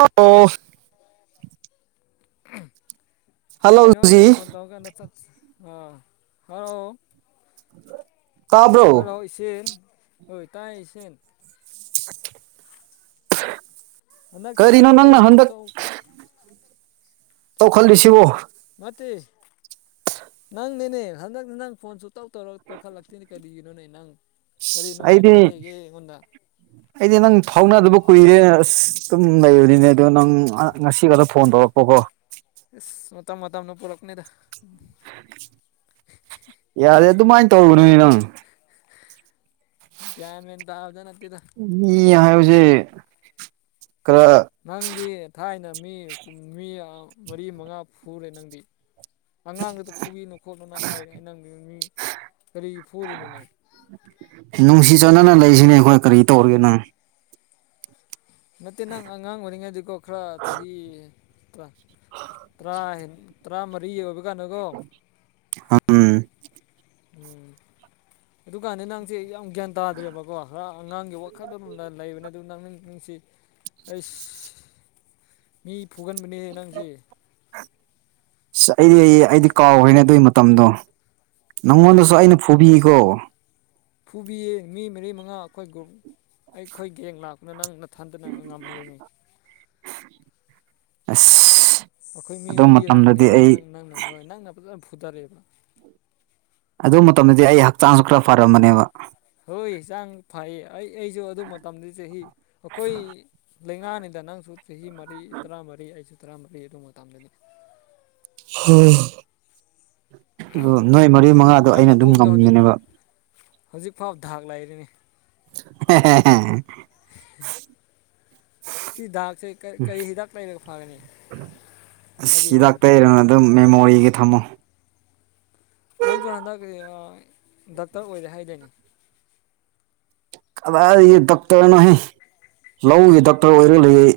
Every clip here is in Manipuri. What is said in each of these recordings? ꯑꯣ ꯑꯣꯐ ꯀꯩꯅꯣ ꯑꯩꯅ ꯍꯜꯂꯣꯖꯤ ꯐꯣꯟ ꯇꯧꯔꯀꯥꯟꯗ ꯆꯠ ꯑ ꯍꯜꯂꯣ ꯍꯜꯂꯣ ꯇꯥꯕ꯭ꯔꯣ ꯏꯁ ꯍꯣꯏ ꯇꯥꯏ ꯏꯁꯟ [unintelligible] ꯅꯪꯛꯁꯤ ꯅꯪ ꯀꯔꯤꯅꯣ ꯅꯪꯅ ꯐꯣꯟꯗꯣ ꯆ ꯍꯟꯗꯛ ꯍꯔ ꯇꯧ ꯈꯜꯂꯤꯁꯤꯕꯣ ꯃꯇꯦ ꯅꯪꯅꯦꯅꯦ ꯍꯟꯗꯛ ꯅꯪ ꯐꯣꯟ ꯁ ꯇꯧ ꯇꯧꯔ ꯇꯧꯈꯠꯂꯛꯇꯦꯅꯦ ꯀꯔꯤꯒꯤꯅꯣꯅꯦ ꯅꯪ ꯀꯔꯤ ꯑꯩꯗꯤ ꯅꯨꯡꯉꯥꯏꯇꯕ ꯂꯩꯒꯦ [inaudible] ꯑꯩꯗꯤ ꯅꯪ ꯐꯥꯎꯅꯗꯕ ꯀꯨꯏꯔꯦ ꯑꯁ ꯑꯗꯨꯝ ꯂꯩꯕꯅꯤꯅꯦ ꯑꯗꯣ ꯅꯪ ꯉꯁꯤꯒꯗ ꯐꯣꯟ ꯇꯧꯔꯛꯄꯀꯣ ꯏꯁꯁ ꯃꯇꯝ ꯃꯇꯝꯅ ꯄꯨꯔꯛꯅꯤꯗ ꯎ ꯌꯥꯔꯦ ꯑꯗꯨꯃꯥꯏꯅ ꯇꯧꯔꯨꯅꯅꯦ ꯅꯪ ꯟ ꯃꯦꯟꯦꯟ ꯇ ꯑꯥꯎꯗꯅ ꯇꯗ ꯌꯥꯁꯦ ꯈꯔ ꯅꯪꯗꯤ ꯊꯥꯏꯅ ꯃꯤ ꯃꯤ ꯃꯔꯤ ꯃꯉꯥ ꯐꯨꯔꯦ ꯅꯪꯗꯤ ꯑꯉꯥꯡꯗꯨꯗ ꯐꯨꯕꯤꯅꯣ ꯈꯣꯠꯅꯣꯅ ꯍꯥꯏꯔꯦ ꯑꯩ ꯅꯪꯒꯤ ꯃꯤ ꯀꯔꯤꯒꯤ ꯐꯨꯔꯤꯅꯣꯅꯦ ꯅꯨꯡꯁꯤ ꯆꯥꯟꯅꯅ ꯂꯩꯔꯤꯁꯤꯅꯦ ꯑꯩꯈꯣꯏ ꯀꯔꯤ ꯇꯧꯔꯤꯒꯦ ꯅꯪ ꯅꯠꯇꯦ ꯅꯪ ꯑꯉꯥꯡ ꯑꯣꯏꯔꯤꯉꯩꯗꯤꯀꯣ ꯈꯔ ꯆꯍꯤ ꯇꯔꯥ ꯍꯦꯟ ꯇꯔꯥꯃꯔꯤ ꯑꯣꯏꯕ ꯀꯥꯟꯅꯨꯒꯣ ꯎꯝ ꯎꯝ ꯑꯗꯨꯀꯥꯟꯗ ꯅꯪꯁꯦ ꯌꯥꯝ ꯒ꯭ꯌꯥꯟ ꯇꯥꯗ꯭ꯔꯦꯕꯀꯣ ꯈꯔ ꯑꯉꯥꯡꯒꯤ ꯋꯥꯈꯜꯣꯝꯗ ꯂꯩꯕꯅꯤ ꯑꯗꯨꯗ ꯅ ꯅꯅꯨꯡꯁꯦ ꯑꯩꯁ ꯃꯤ ꯐꯨꯒꯥꯟꯕꯅꯤꯍ ꯅꯪꯁꯦ ꯑꯁ ꯑꯩꯗꯤ ꯑꯩ ꯑꯩꯗꯤ ꯀꯥꯎꯈꯦꯅ ꯑꯗꯨꯏ ꯃꯇꯝꯗꯣ ꯅꯪꯉꯣꯟꯗꯁꯨ ꯑꯩꯅ ꯐꯨꯕꯤꯒꯣ ꯐꯨꯕꯤꯌꯦ ꯃꯤ ꯃꯔꯤ ꯃꯉꯥ ꯑꯩꯈꯣꯏ ꯒ꯭ꯔꯨꯞ ꯑꯩꯈꯣꯏ ꯒꯦꯡ ꯂꯥꯛꯄꯅ ꯅꯪ ꯊꯟꯗꯅ ꯉꯝꯃꯤꯔꯤꯅꯤ ꯑꯁ ꯑꯩꯈꯣꯏ ꯃꯤ ꯑꯗꯨ ꯃꯔꯤ ꯃꯇꯝꯗꯗꯤ ꯂꯥꯛꯄꯅꯦꯕ ꯑꯩ ꯅꯪ ꯅꯪꯅ ꯍꯣꯏ ꯅꯪꯅ ꯐꯖ ꯈꯨꯨꯗꯔꯦꯕ ꯑꯗꯨ ꯃꯇꯝꯗꯗꯤ ꯑꯩ ꯍꯛꯆꯥꯡꯁꯨ ꯈꯔ ꯐꯔꯝꯕꯅꯦꯕ ꯍꯣꯏꯆꯥꯡ ꯐꯩꯌꯦ ꯑꯩ ꯑꯩꯁꯨ ꯑꯗꯨ ꯃꯇꯝꯗ ꯆꯍꯤ ꯑꯩꯈꯣꯏ ꯂꯩꯉꯥꯛꯅꯤꯗ ꯅꯪꯁꯨ ꯆꯍꯤ ꯃꯔꯤ ꯇꯔꯥꯃꯔꯤ ꯑꯩꯁꯨ ꯇꯔꯥꯃꯔꯤ ꯑꯗꯨ ꯃꯇ ꯃꯇꯝꯗꯅꯤ ꯍ ꯑꯣ ꯅꯣꯏ ꯃꯔꯤ ꯃꯉꯥꯗꯣ ꯑꯩꯅ ꯅꯪꯅ ꯑꯗꯨꯝ ꯐꯨꯕꯗꯣ ꯉꯝꯒꯅꯦꯕ ꯍꯧꯖꯤꯛ ꯐꯥꯎ ꯗꯥꯛ ꯂꯩꯔꯤꯅꯤ ꯑꯣ ꯍ ꯍ ꯎꯝ ꯁꯤ ꯗꯥꯛꯁꯦ ꯀꯔꯤ ꯍꯤꯗꯥꯛ ꯂꯩꯔꯒ ꯐꯒꯅꯤ ꯑꯁ ꯍꯥꯏꯕꯤꯔꯣ ꯍꯤꯗꯥꯛ ꯑꯇꯥꯛ ꯇꯩꯔꯅ ꯑꯗꯨꯝ ꯃꯦꯃꯣꯔꯤꯒꯤ ꯊꯝꯃꯣ ꯅꯪꯁꯨ ꯍꯟꯗꯛ ꯗꯥꯛꯇꯔ ꯑꯣꯏꯔꯦ ꯍꯥꯏꯗꯣꯏꯅꯤ ꯀꯗꯥꯏ ꯗꯣꯛꯇꯔꯅꯣꯍ ꯂꯧꯒꯤ ꯗꯣꯛꯇꯔ ꯑꯣꯏꯔꯨ ꯂꯩ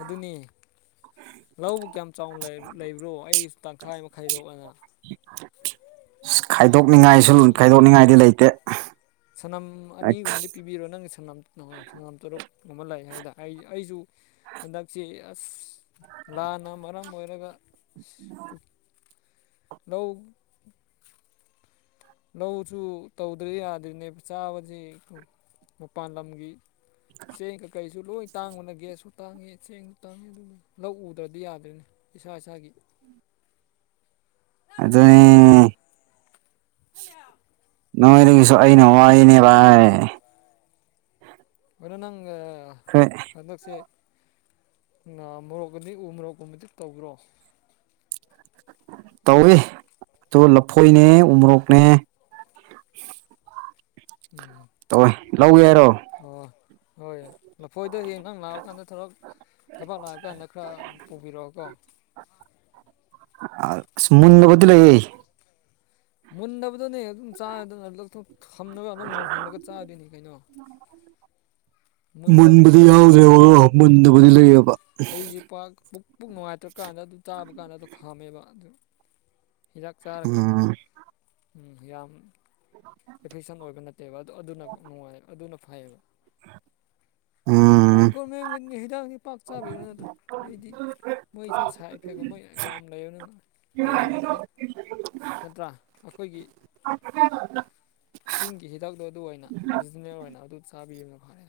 ꯑꯗꯨꯅꯤ ꯂꯧꯕꯨ ꯀꯌꯥꯝ ꯆꯥꯎꯅ ꯂꯩꯕ꯭ꯔꯣ ꯑꯩ ꯇꯪꯈꯥꯏ ꯃꯈꯩꯗꯣꯛꯑꯅ ꯈꯥꯏꯗꯣꯛꯅꯤꯡꯉꯥꯏꯁꯨ ꯁꯅꯝ ꯎꯝ ꯈꯥꯏꯗꯣꯛꯅꯤꯡꯉꯥꯏꯗꯤ ꯂꯩꯇꯦ ꯁꯅꯝ ꯑꯅꯤꯒꯨꯝꯕꯗꯤ ꯄꯤ ꯍꯥꯏꯕꯤꯔꯣ ꯅꯪꯒꯤ ꯁꯅꯥꯝ ꯇꯔꯨꯛ ꯑꯃ ꯂꯥꯛꯑꯦ ꯍꯥꯏꯗꯅ ꯑꯩ ꯑꯩꯁꯨ ꯍꯟꯗꯛꯁꯤ ꯑꯁ ꯂꯥꯟꯅ ꯃꯔꯝ ꯑꯣꯏꯔꯒ ꯅꯧ ꯂꯧꯁꯨ ꯇꯧꯗ꯭ꯔꯦ ꯌꯥꯗ꯭ꯔꯤꯅꯦ ꯆꯥꯕꯁꯤ ꯃꯄꯥꯟ ꯂꯝꯒꯤ ꯁꯤ ꯀ ꯀꯩ ꯁꯨ ꯂꯣꯏ ꯇꯥꯡꯕꯅ ꯒ꯭ꯌꯥꯁꯁꯨ ꯇꯥꯡꯉꯤ ꯆꯦꯡꯁꯨ ꯇꯥꯡꯉꯦ ꯑꯗꯨꯒ ꯂꯧ ꯎꯗ꯭ꯔꯗꯤ ꯌꯥꯗꯣꯏꯅꯦ ꯏꯁꯥ ꯏꯁꯥꯒꯤ ꯑꯗꯨ ꯑꯗꯨ ꯍꯂꯣ ꯅꯣꯡꯥꯏꯒꯤꯁꯨ ꯑꯩꯩꯅ ꯍꯏꯅꯦ ꯚꯥꯏ ꯔ ꯅꯪꯪ ꯍ ꯍꯟꯗꯛꯁꯦ ꯉ ꯃꯣꯔꯣꯛ ꯑꯗꯤ ꯎ ꯃꯣꯔꯣꯛꯀꯨꯝꯕꯗꯤ ꯇꯧꯈ꯭ꯔꯣ ꯇꯧꯏ ꯑꯣ ꯂꯐꯣꯏꯅꯦ ꯎꯣꯔꯣꯛꯅꯦ ꯎꯝ ꯇꯋꯏ ꯂꯧꯒꯦ ꯍꯥꯏꯔꯣ ꯑꯣ ꯍꯣꯏ ꯂꯐꯣꯏꯗꯣ ꯍꯌꯦꯡ ꯅꯪ ꯂꯥꯛꯑꯀꯥꯟꯗ ꯊꯔꯛ ꯊꯕꯛ ꯂꯥꯛꯑ ꯀꯥꯟꯗ ꯈꯔ ꯄꯨꯕꯤꯔꯛꯑꯣꯀꯣ ꯑꯃꯨꯟꯗꯕꯗꯤ ꯂ ꯌꯦ ꯃꯨꯟꯗꯕꯗꯅꯦ ꯑꯗꯨꯝ ꯆꯥꯔꯗꯅꯗꯊꯣꯛ ꯊꯝꯂꯒ ꯑꯗꯨꯝ ꯃꯨꯟꯍꯜꯂꯒ ꯆꯥꯗꯣꯏꯅꯤ ꯀꯩꯅꯣ ꯃꯨꯟꯗꯕꯗꯨꯅ ꯃꯨꯟꯕꯗꯤ ꯍꯦꯟꯅ ꯍꯥꯎꯋꯦ ꯌꯥꯎꯗ꯭ꯔꯦꯕ ꯑꯗꯨ ꯃꯨꯟꯗꯕꯨꯗꯤ ꯂꯩꯑꯕ ꯑꯩꯁꯦ ꯄꯥꯛ ꯄꯨꯛ ꯄꯨꯛ ꯅꯨꯡꯉꯥꯏꯇ꯭ꯔꯀꯥꯟꯗ ꯑꯗꯨ ꯇꯥꯕ ꯀꯥꯟꯗ ꯑꯗꯨꯣ ꯈꯥꯝꯃꯦꯕ ꯑꯗꯨ ꯍꯤꯗꯥꯛ ꯆꯥꯔꯒ ꯎꯝ ꯌꯥꯝ ꯑꯦꯐꯤꯁꯟ ꯑꯣꯏꯕ ꯅꯠꯇꯦꯕ ꯑꯗꯨ ꯑꯗꯨꯅ ꯅꯨꯡꯉꯥꯏ ꯑꯗꯨꯅ ꯐꯩꯌꯦꯕ ꯎꯝ ꯑꯩ ꯒꯣꯔꯃꯦꯟꯒꯅꯤ ꯍꯤꯗꯥꯛꯗꯤ ꯄꯥꯛ ꯆꯥꯕꯤꯔꯣꯅꯦꯠꯇ ꯑꯩꯗꯤ ꯃꯩꯁꯨ ꯁꯥꯏ ꯏꯐꯦꯒꯨꯝ ꯃꯩ ꯌꯥꯝ ꯂꯩꯅ ꯂꯥꯏꯔꯦꯝꯈꯩ ꯅꯠꯇ꯭ꯔꯥ ꯑꯩꯈꯣꯏꯒꯤ ꯑ ꯆꯤꯡꯒꯤ ꯍꯤꯗꯛꯇꯣ ꯑꯗꯨ ꯑꯣꯏꯅ ꯑꯣꯔꯤꯖꯤꯅꯦꯜ ꯑꯣꯏꯅ ꯑꯗꯨ ꯆꯥꯕꯤꯌꯨꯅ ꯐꯔꯦ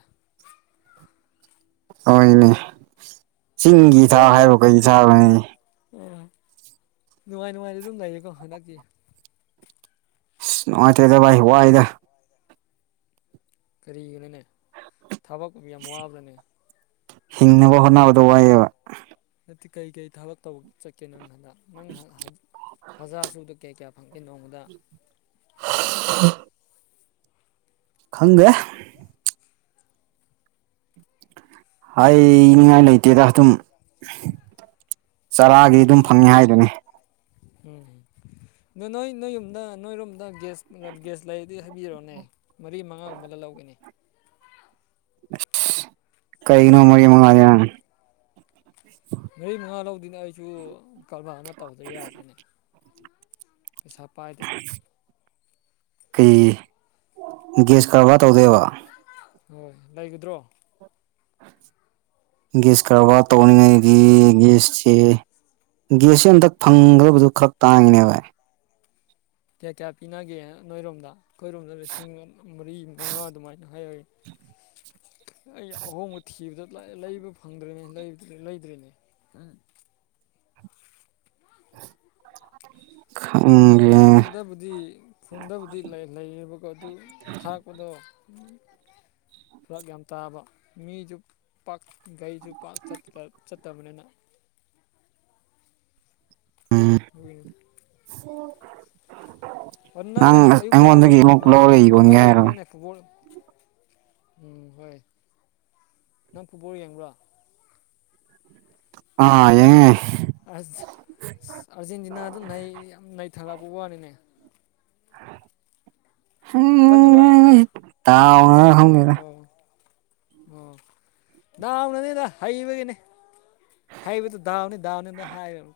ꯍꯅꯦ ꯆꯤꯡꯒꯤ ꯊꯥꯛ ꯍꯥꯏꯕ ꯀꯩ ꯊꯥꯕꯅꯤ ꯍꯣꯏꯣꯏ ꯅꯨꯡꯉꯥꯏ ꯅꯨꯡꯉꯥꯏꯗꯤ ꯑꯗꯨꯝ ꯂꯩꯌꯦꯀꯣ ꯍꯟꯗꯛꯇꯀꯤꯤ ꯑꯁ ꯅꯨꯡꯉꯥꯏꯇꯦꯗ ꯚꯥꯏ ꯋꯥꯏꯗ ꯀꯔꯤꯒꯤꯅꯅꯦ ꯊꯕꯛ ꯌꯥꯝ ꯋꯥꯕ꯭ꯔꯥꯅꯦ ꯍꯤꯡꯅꯕ ꯍꯣꯠꯅꯕꯗꯣ ꯋꯥꯏꯑꯦꯕ ꯅꯠꯇꯦ ꯀꯩꯀꯩ ꯊꯕꯛ ꯇꯧꯕ ꯆꯠꯀꯦ ꯅꯪ ꯍꯟꯗꯛ ꯅꯪ ꯍꯖꯥ ꯁꯗ ꯀꯌꯥ ꯀꯌꯥ ꯐꯪꯇꯦꯟ ꯅꯣꯡꯃꯗ ꯎ ꯈꯪꯦ ꯍꯥꯏꯅꯤꯡꯉꯥꯏ ꯂꯩꯇꯦꯗ ꯑꯗꯨꯝ ꯆꯔꯥꯒꯤ ꯑꯗꯨꯝ ꯐꯪꯉ ꯍꯥꯏꯗꯨꯅꯤ ꯎꯝ ꯅ ꯅꯣꯏ ꯅꯣꯏ ꯌꯨꯝꯗ ꯅꯣꯏꯔꯣꯝꯗ ꯒ꯭ꯌꯥꯁ ꯒ꯭ꯌꯥꯁ ꯂꯩꯔꯗꯤ ꯍꯥꯏꯕꯤꯔꯛꯑꯣꯅꯦ ꯃꯔꯤ ꯃꯉꯥꯒꯨꯝꯕꯗ ꯂꯧꯒꯅꯤ ꯀꯩꯅꯣꯃꯔꯤ ꯃꯉꯗ ꯃꯔꯤ ꯃꯉꯥ ꯂꯧꯗꯅꯦ ꯑꯩꯁꯨ ꯀꯔꯕꯥꯔ ꯑꯃ ꯇꯧꯗ꯭ꯔ ꯌꯥꯗ꯭ꯔꯦꯅꯦ ꯄꯩꯁꯥ ꯄꯥꯏꯗꯅꯤ ꯀꯩ ꯒꯦꯁ ꯀꯔꯕꯥꯔ ꯇꯧꯗꯣꯏꯕ ꯍꯣꯏ ꯂꯩꯒꯗ꯭ꯔꯣ ꯒꯦꯁ ꯈꯔꯕꯥꯔ ꯇꯧꯅꯤꯡꯉꯥꯏꯒꯤꯒꯦꯁꯁꯦ ꯒꯦꯁꯁꯦ ꯍꯟꯇꯛ ꯐꯪꯒꯗꯕꯗꯨ ꯈꯔ ꯇꯥꯡꯉꯤꯅꯦ ꯚꯥꯏ ꯀꯌꯥ ꯀꯌꯥ ꯄꯤꯅꯒꯦ ꯅꯣꯏꯔꯣꯝꯗ ꯑꯩꯈꯣꯏꯔꯣꯝꯗ ꯂꯤꯁꯤꯡ ꯃꯔꯤ ꯃꯉꯥ ꯑꯗꯨꯃꯥꯏꯅ ꯍꯥꯏꯌꯦ [unintelligible] ꯑꯩ ꯑꯍꯣꯡꯕ ꯊꯤꯕꯗ ꯂꯩꯕ ꯐꯪꯗ꯭ꯔꯦꯅꯦ ꯂꯩꯗ꯭ꯔꯦꯅꯦ ꯎꯝ ꯈꯪꯗꯦ ꯈꯨꯟꯗꯕꯨꯗꯤ ꯐꯨꯟꯗꯕꯨꯗꯤ ꯂꯩꯌꯦꯕꯀꯣ ꯑꯗꯨ ꯊꯥꯛꯄꯗꯣ ꯊꯨꯔꯥꯛ ꯌꯥꯝ ꯇꯥꯕ ꯃꯤꯁꯨ ꯄꯥꯛ ꯒꯥꯔꯤꯁꯨ ꯄꯥꯛ ꯆꯠꯇꯕꯅꯤꯅ ꯎꯝ ꯑꯗꯨꯒꯤꯅꯤ ꯑꯣ ꯅꯪ ꯑꯌꯨꯛꯇ ꯑꯩꯉꯣꯟꯗꯒꯤ ꯑꯃꯨꯛ ꯂꯧꯔ ꯋꯥꯋꯥꯛ ꯌꯣꯟꯒꯦ ꯑꯥꯎꯠ ꯍꯥꯏꯔꯣ ꯌꯦꯡꯕ꯭ꯔꯅꯦ ꯐꯨꯠꯕꯣꯜ ꯎꯝ ꯍꯣꯏ ꯅꯪ ꯐꯨꯠꯕꯣꯜ ꯌꯦꯡꯕ꯭ꯔꯣ ꯑꯥ ꯌꯦꯡꯉꯤ ꯌꯦꯡꯉꯤ ꯑꯁ ꯑꯥꯔꯖꯦꯟꯇꯤꯅꯥ ꯗꯨ ꯅꯩ ꯌꯥꯝ ꯅꯩꯊꯂꯛꯄ ꯋꯥꯅꯤꯅꯦ ꯇꯪꯅ ꯚꯥꯏ ꯗꯥꯎꯅꯔ ꯈꯪꯗꯦꯗ ꯑꯣ ꯑꯣ ꯗꯥꯎꯅꯅꯤꯗ ꯍꯩꯕꯒꯤꯅꯦ ꯍꯩꯕꯗꯨ ꯗꯥꯎꯅꯤ ꯗꯥꯎꯅꯤꯗ ꯍꯥꯏꯌꯨ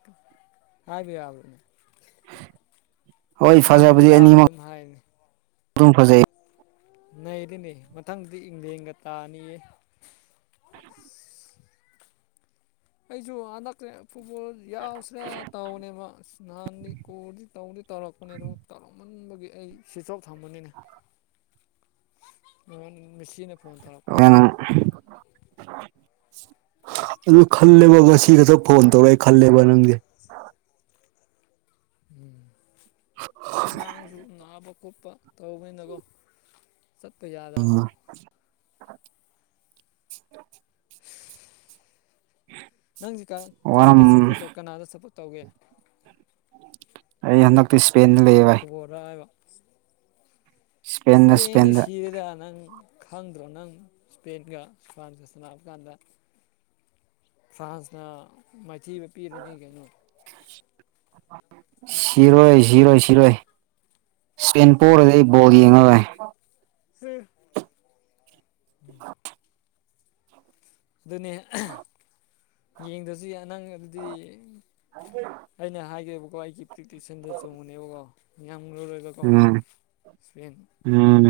ꯍꯥꯏꯕ ꯌꯥꯕꯅꯦ ꯍꯣꯏ ꯉꯝꯃꯗꯤ ꯐꯖꯕꯗꯤ ꯗꯥꯎꯅꯤ ꯑꯅꯤꯃꯛ ꯑꯗꯨꯝ ꯍꯥꯏꯕꯅꯦ ꯑꯗꯨꯝ ꯐꯖꯩ ꯅꯩꯗꯤ ꯅꯩ ꯃꯊꯪꯗꯤ ꯏꯪꯂꯦꯟꯒ ꯇꯥꯅꯤꯌꯦ ꯑꯩꯁꯨ ꯍꯟꯗꯛ ꯐꯨꯠꯕꯣꯜ ꯌꯥꯎꯁꯤꯔꯥ ꯇꯧꯕꯅꯦꯕ ꯅꯥꯍꯟꯗꯤ ꯀ꯭ꯥꯜꯗꯤ ꯇꯧꯗꯤ ꯇꯧꯔꯛꯄꯅꯦ ꯑꯗꯨ ꯇꯧꯔꯃꯦ ꯄꯨꯟꯕꯒꯤ ꯑꯩ ꯁ꯭ꯋꯤꯇꯆ ꯑꯣꯐ ꯊꯝꯕꯅꯤꯅꯦ ꯃꯃꯣꯟ ꯃꯤꯁꯤꯅ ꯐꯣꯟ ꯇꯔꯛ ꯑꯩꯅꯥ ꯑꯗꯨ ꯈꯜꯂꯦꯕ ꯉꯁꯤ ꯈꯛꯇ ꯐꯣꯟ ꯇꯧꯔ ꯈꯜꯂꯦꯕ ꯃꯦꯁꯤꯗ ꯅꯪꯗꯤ ꯑꯉꯥꯡꯁꯨ ꯅꯥꯕ ꯈꯣꯠꯄ ꯇꯧꯕꯅꯤꯅꯀꯣ ꯆꯠꯄ ꯌꯥꯗꯕ ꯒ ꯅꯪꯁꯤ ꯋꯥꯔꯝ ꯀꯔꯤꯗ ꯁꯞꯄꯣꯔꯠ ꯇꯧ ꯀꯅꯥꯗ ꯁꯞꯄꯣꯔꯠ ꯇꯧꯒꯦ ꯑꯩ ꯍꯥꯟꯗꯛꯇꯤ ꯏꯁꯄꯦꯟ ꯗ ꯂꯩꯌꯦ ꯚꯥꯏ ꯏꯁꯄꯦꯟꯗ ꯏꯁꯄꯦꯟ ꯗꯤ ꯏꯁꯄꯦꯟꯗ ꯁꯤꯔꯦꯗ ꯅꯪ ꯈꯪꯗ꯭ꯔꯣ ꯅꯪ ꯏꯁꯄꯦꯟꯒ ꯐꯔꯝꯁꯦꯟꯒ ꯁꯥꯟꯅꯕ ꯀꯥꯟꯗ ꯐ꯭ꯔꯥꯟꯁꯅ ꯃꯥꯏꯊꯤꯕ ꯄꯤꯔꯅꯤ ꯀꯩꯅꯣ ꯁꯤꯔꯣꯏ ꯁꯤꯔꯣꯏ ꯁꯤꯔꯣꯏ ꯏꯁꯄꯦꯟ ꯄꯣꯔꯗꯤ ꯑꯩ ꯕꯥ꯭ꯜ ꯌꯦꯡꯉꯔꯣꯏ ꯎ ꯎꯝ ꯑꯗꯨꯅꯦ ꯌꯦꯡꯗꯁꯨ ꯌꯥꯏ ꯅꯪ ꯑꯗꯨꯗꯤ ꯍꯥꯏ ꯑꯩꯅ ꯍꯥꯏꯒꯕꯀꯣ ꯑꯩꯒꯤ ꯄ꯭ꯔꯤꯇꯤꯛꯁꯟꯗ ꯆꯨꯝꯒꯅꯦꯕꯀꯣ ꯌꯥꯝ ꯂꯨ ꯂꯣꯏꯕ ꯀꯣ ꯎꯝ ꯢꯁꯄꯦꯟ ꯎꯝ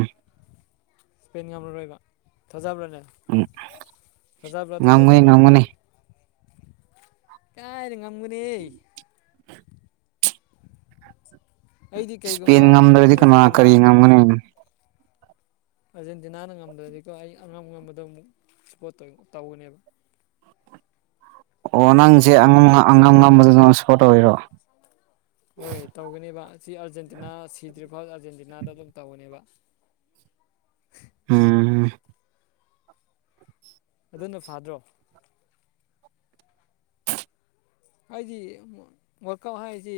ꯏꯁꯄꯦꯟ ꯉꯝꯃꯔꯣꯏꯕ ꯊꯥꯖꯕ꯭ꯔꯅꯦ ꯎꯝ ꯊꯥꯖꯕ꯭ꯔꯥ ꯊꯥꯖꯗꯕ꯭ꯔꯥ ꯀꯥꯏꯗ ꯉꯝꯒꯅꯤ ꯑꯩꯗꯤ ꯏꯁꯄꯦꯟ ꯀꯩꯒꯨꯝꯕ ꯉꯝꯗ꯭ꯔꯗꯤ ꯀꯅꯥ ꯀꯔꯤ ꯑꯥꯔꯖꯦꯟꯇꯤꯅꯥ ꯉꯝꯒꯅꯤ ꯑꯥꯔꯖꯦꯟꯇꯤꯅꯥꯅ ꯉꯝꯗ꯭ꯔꯗꯤꯀꯣ ꯑꯩ ꯑꯉꯝ ꯉꯝꯕꯗꯣ ꯑꯃꯨꯛ ꯁꯞꯄꯣꯔꯠ ꯇꯧꯒꯅꯦꯕ ꯑꯣ ꯀꯔꯤꯒꯨꯝꯕ ꯅꯪꯁꯦ ꯑꯉꯝ ꯑꯥꯔꯖꯦꯟꯇꯤꯅꯥ ꯑꯉꯝ ꯉꯝꯗ꯭ꯔꯗꯤ ꯉꯝꯕꯗꯣ ꯅꯪ ꯁꯄꯣꯔꯠ ꯇꯧꯔꯤꯔꯣ ꯍꯣꯏ ꯇꯧꯒꯅꯤꯕ ꯁꯤ ꯑꯥꯔꯖꯦꯟꯇꯤꯅꯥ ꯁꯤꯗ꯭ꯔꯤꯐꯥꯎ ꯑꯥꯔꯖꯦꯟꯇꯤꯅꯥꯗ ꯑꯗꯨꯝ ꯇꯧꯒꯅꯦꯕ ꯎꯝ ꯑꯗꯨꯅ ꯐꯥꯗ꯭ꯔꯣ ꯑꯩꯗꯤ ꯋꯥꯜ ꯀꯂꯨꯕ ꯍꯥꯏꯁꯤ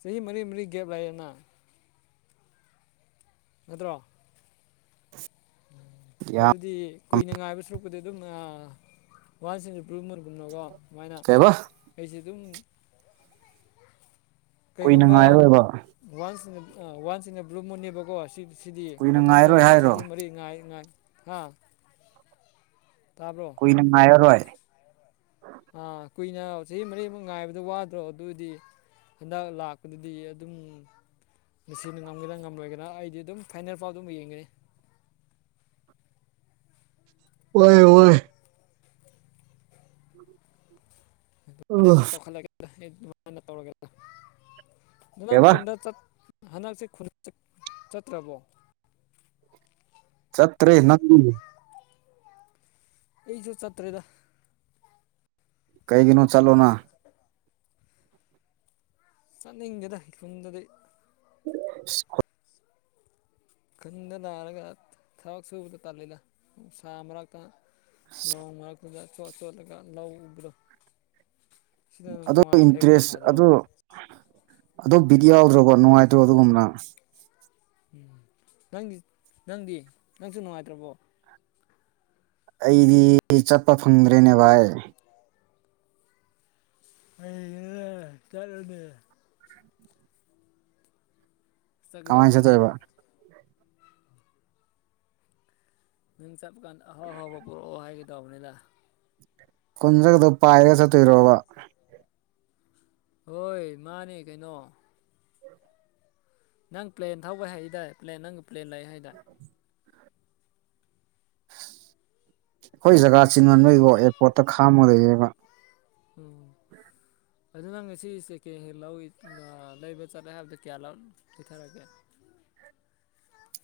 ꯆꯍꯤ ꯃꯔꯤ ꯃꯔꯤ ꯒꯦꯞ ꯂꯩꯌ‌ꯦꯅ ꯅꯠꯇ꯭ꯔꯣ ꯌꯥꯝ ꯑꯗꯨꯗꯤ ꯀꯨꯏꯅ ꯉꯥꯏꯕ ꯁꯨꯔꯨꯛꯄꯨꯗꯤ ꯑꯗꯨꯝ ꯋꯥꯟꯁ ꯏꯟ ꯑ ꯕ꯭ꯂꯨ ꯃꯨꯟ ꯒꯨꯝꯅꯀꯣ ꯀꯩꯕ ꯑꯩꯁꯨ ꯑꯗꯨꯝ ꯀꯨꯏꯅ ꯀꯩꯒꯨꯝꯕ ꯉꯥꯏꯔꯣꯏꯕ ꯋꯥꯟꯁꯤꯡ ꯋꯥꯟꯁ ꯏꯟ ꯑ ꯕ꯭ꯂꯨ ꯃꯨꯟ ꯅꯦꯕꯀꯣ ꯑꯁꯤ ꯁꯤꯗꯤ ꯀꯨꯏꯅ ꯃꯊꯪꯗ ꯉꯥꯏꯔꯣꯏ ꯑꯃꯨꯛ ꯍꯥꯏꯔꯣ ꯆꯍꯤ ꯃꯔꯤ ꯉꯥꯏ ꯉꯥꯏ ꯍꯥ ꯇꯥꯕ꯭ꯔꯣ ꯀꯨꯏꯅ ꯉꯥꯏꯔꯔꯣꯏ ꯑꯥ ꯀꯨꯏꯅ ꯆꯍꯤ ꯃꯔꯤꯃꯨꯛ ꯉꯥꯏꯕꯗ ꯋꯥꯗ꯭ꯔꯣ ꯑꯗꯨꯑꯣꯏꯗꯤ ꯍꯟꯗꯛ ꯂꯥꯛꯄꯗꯗꯤ ꯑꯗꯨꯝ ꯃ‌ꯦꯁꯤꯅ ꯉꯝꯒꯦꯔꯥ ꯉꯝꯂꯣꯏꯒ‌ꯦꯔꯥ ꯑꯩꯗꯤ ꯑꯗꯨꯝ ꯐꯥꯏꯅꯦꯜ ꯐꯥꯎ ꯑꯗꯨꯝ ꯌꯦꯡꯒꯅꯤ [unintelligible] [unintelligible] [unintelligible] ꯅꯪ ꯀꯩꯕ ꯈꯨꯟꯗ ꯆꯠ ꯍꯟꯗꯛꯁꯦ ꯈꯨ ꯆꯠꯇ꯭ꯔꯕꯣ ꯆꯠꯇ꯭ꯔꯦ ꯅꯪꯗꯤ ꯑꯩꯁꯨ ꯆꯠꯇ꯭ꯔꯦꯗ ꯀꯩꯒꯤꯅꯣ ꯆꯠꯂꯣꯅ ꯆꯠꯅꯤꯡꯗ‌ꯦꯗ ꯈꯨꯟꯗꯗꯤ ꯏꯁ ꯈꯨꯟꯗ ꯅꯥꯔꯒ ꯊꯕꯛ ꯁꯨꯕꯗ ꯇꯥꯜꯂꯤꯗ ꯅꯨꯡꯁꯥ ꯃꯔꯛꯇ ꯅ‌ꯣꯡ ꯃꯔꯛꯇꯨꯗ ꯆ‌ꯣꯠ ꯆ‌ꯣꯠꯂꯒ ꯂꯧ ꯎꯕꯗ‌ꯣ ꯑꯗꯨ ꯏꯟꯇꯔꯦꯁ ꯑꯗꯨ ꯑꯗꯨ ꯕꯤꯠ ꯌꯥꯎꯗ꯭ꯔꯣꯕꯣ ꯅꯨꯡꯉꯥꯏꯇ꯭ꯔꯣ ꯑꯗꯨꯒꯨꯝꯅ ꯎꯝ ꯅꯪꯗꯤ ꯅꯪꯗꯤ ꯅꯪꯁꯨ ꯅꯨꯡꯉꯥꯏꯇ꯭ꯔꯕꯣ ꯑꯩꯗꯤ ꯆꯠꯄ ꯐꯪꯗ꯭ꯔꯦꯅꯦ ꯚꯥꯏ ꯑꯩ ꯑ ꯇꯠꯂꯅꯤ ꯀꯃꯥꯏꯅ ꯆꯠꯀꯗꯕꯅꯤꯅꯦ ꯆꯠꯇꯣꯏꯕ ꯅꯪ ꯆꯠꯄ ꯀꯥꯟꯗ ꯑꯍꯥꯎ ꯑꯍꯥꯎꯕ ꯄꯨꯔꯛꯑꯣ ꯍꯥꯏꯒꯦ ꯇꯧꯕꯅꯤꯗ ꯀꯨꯟꯖꯒꯗꯣ ꯄꯥꯏꯔꯒ ꯆꯠꯇꯣꯏꯔꯣꯕ ꯍꯣꯏ ꯃꯥꯅꯦ ꯀꯩꯅꯣ ꯅꯪ ꯄ꯭ꯂꯦꯟ ꯊꯧꯕ ꯍꯩꯗꯥꯏ ꯄ꯭ꯂ‌ꯦꯟ ꯅꯪ ꯄ꯭ꯂꯦꯟ ꯂꯩ ꯍꯥꯏꯗꯥꯏ ꯑꯩꯈꯣꯏ ꯖꯒꯥ ꯆꯤꯟꯃꯟꯕꯩꯀꯣ ꯑꯦꯌꯥꯔꯄꯣꯔꯠꯇ ꯈꯥꯝꯃ ꯂꯩꯌ‌ꯦꯕ ꯎꯝ ꯑꯗꯨ ꯅꯪ ꯉꯁꯤ ꯁꯦꯀꯦꯟ ꯍꯦꯟ ꯂꯧꯏ ꯑ ꯂꯩꯕ ꯆꯠꯂꯦ ꯍꯥꯏꯕꯗ ꯀꯌꯥ ꯂꯧꯅꯣ ꯆꯊꯔꯛꯒꯦ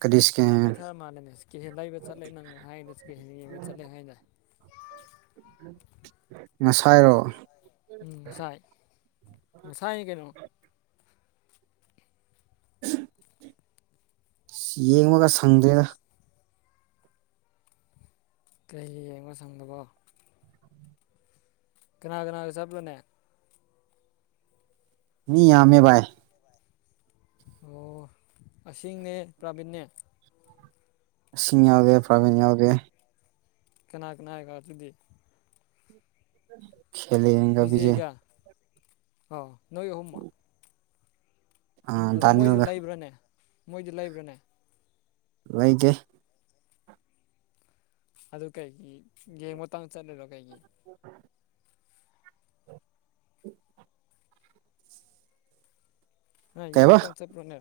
ꯀꯔꯤ ꯏꯁꯀꯦꯟ ꯌꯥꯝ ꯂꯩꯊꯔ ꯃꯥꯜꯂꯦꯅꯦ ꯀꯦꯍꯦꯟ ꯂꯩꯕ ꯆꯠꯂꯦ ꯅꯪꯅ ꯍꯥꯏꯗ ꯀꯦ ꯍꯦꯟ ꯌꯦꯡꯕ ꯆꯠꯂꯦ ꯍꯥꯏꯅꯦ ꯉꯁꯥꯏꯔꯣ ꯎꯝ ꯉꯁꯥꯏ ꯉꯁꯥꯏ ꯀꯩꯅꯣ ꯌꯦꯡꯕꯒ ꯁꯪꯗ‌ꯦꯗ ꯀꯩ ꯌꯦꯡꯉ ꯁꯪꯗꯕꯣ ꯀꯅꯥ ꯀꯅꯥꯒ ꯆꯠꯄ꯭ꯔꯅ‌ꯦ ꯃꯤ ꯌꯥꯃꯦ ꯕꯥꯏ ꯑꯣ ꯑꯁꯤꯡꯅꯦ ꯄ꯭ꯔꯥꯕꯤꯟꯅꯦ ꯏꯁꯤꯡ ꯌꯥꯎꯗꯦ ꯄ꯭ꯔꯥꯕꯤꯟ ꯌꯥꯎꯗꯦ ꯀꯅꯥ ꯀꯅꯥꯒ ꯑꯗꯨꯗꯤ ꯎꯝ ꯕꯤꯖꯩꯒꯥ ꯑꯣ ꯅꯣꯏ ꯑꯍꯣꯨꯝꯥ ꯑ ꯑꯗꯣ ꯃꯣꯏꯁꯨ ꯗꯥꯅꯤꯜꯒ ꯂꯩꯕ꯭ꯔꯥꯅꯦ ꯃꯣꯏꯁꯨ ꯂꯩꯕ꯭ꯔꯥꯅꯦ ꯂꯩꯗꯦ ꯑꯗꯨ ꯀꯩꯒꯤ ꯌꯦꯡꯕꯇꯪ ꯆꯠꯂꯔꯣ ꯀꯩꯒꯤ ꯎ ꯅ ꯀꯩꯕ ꯌꯦꯡꯕꯇꯪ ꯆꯠꯄ꯭ꯔꯣꯅꯦ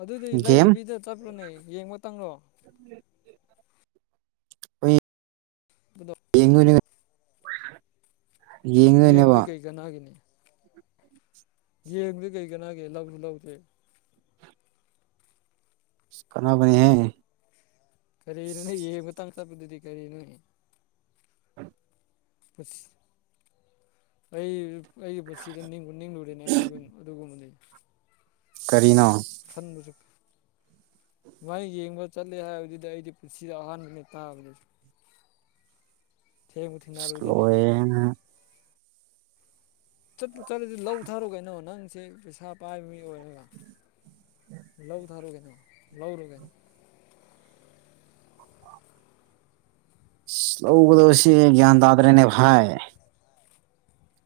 ꯑꯗꯨꯏꯗꯤ ꯒꯦꯝ ꯂꯩꯗꯨꯕꯤꯗ ꯆꯠꯄ꯭ꯔꯣꯅꯦ ꯌꯦꯡꯕꯇꯪꯔꯣ ꯀꯗꯣ ꯅ‌ꯣꯏꯅ ꯌꯦꯡꯕꯗꯤ ꯀꯩ ꯀꯅꯥꯒꯤꯅꯤ ꯌꯦꯡꯗꯦ ꯀꯩ ꯀꯅꯥꯒꯦ ꯂꯧꯁꯨ ꯂꯧꯗꯦ ꯀꯥꯅꯕꯅꯦ ꯍ‌ꯦ ꯀꯔꯤꯅꯣꯅꯦ ꯌꯦꯕꯥꯡ ꯆꯠꯄꯗꯨꯗꯤ ꯀꯔꯤꯅꯣ ꯎꯝ ꯑꯩ ꯑꯩꯒꯤ ꯄꯨꯟꯁꯤꯗ ꯅꯤꯡꯕ ꯅꯤꯡꯂꯨꯔꯦꯅꯦ ꯑꯗꯨꯒꯨꯝꯕꯗꯤ ꯀꯔꯤꯅꯣ ꯈꯟꯕꯁꯨ ꯃꯥꯏ ꯌꯦꯡꯕ ꯆꯠꯂꯦ ꯍꯥꯏꯕꯗꯨꯗꯤ ꯑꯩꯗꯤ ꯄꯨꯟꯁꯤꯗ ꯑꯍꯥꯟꯕꯅꯤ ꯇꯥꯕꯅꯤ ꯊꯦꯡꯉꯕꯨ ꯑꯁ ꯊꯦꯡꯅꯔꯨꯗꯨꯏꯅꯦ ꯂꯣꯏꯔꯦꯍꯦ ꯆꯠꯄꯨ ꯆꯠꯂꯗꯤ ꯂꯧ ꯊꯥꯔꯨ ꯀꯩꯅꯣ ꯅꯪꯁꯦ ꯄꯩꯁꯥ ꯄꯥꯏꯕ ꯃꯤ ꯑꯣꯏꯔꯒ ꯂꯧꯊꯔꯨꯒꯅꯣ ꯂꯧꯔꯨꯒꯅꯣ ꯂꯧꯒꯗꯣꯁꯤ ꯭ꯌꯥꯟ ꯇꯥꯗ꯭ꯔꯦꯅꯦ ꯚꯥꯏ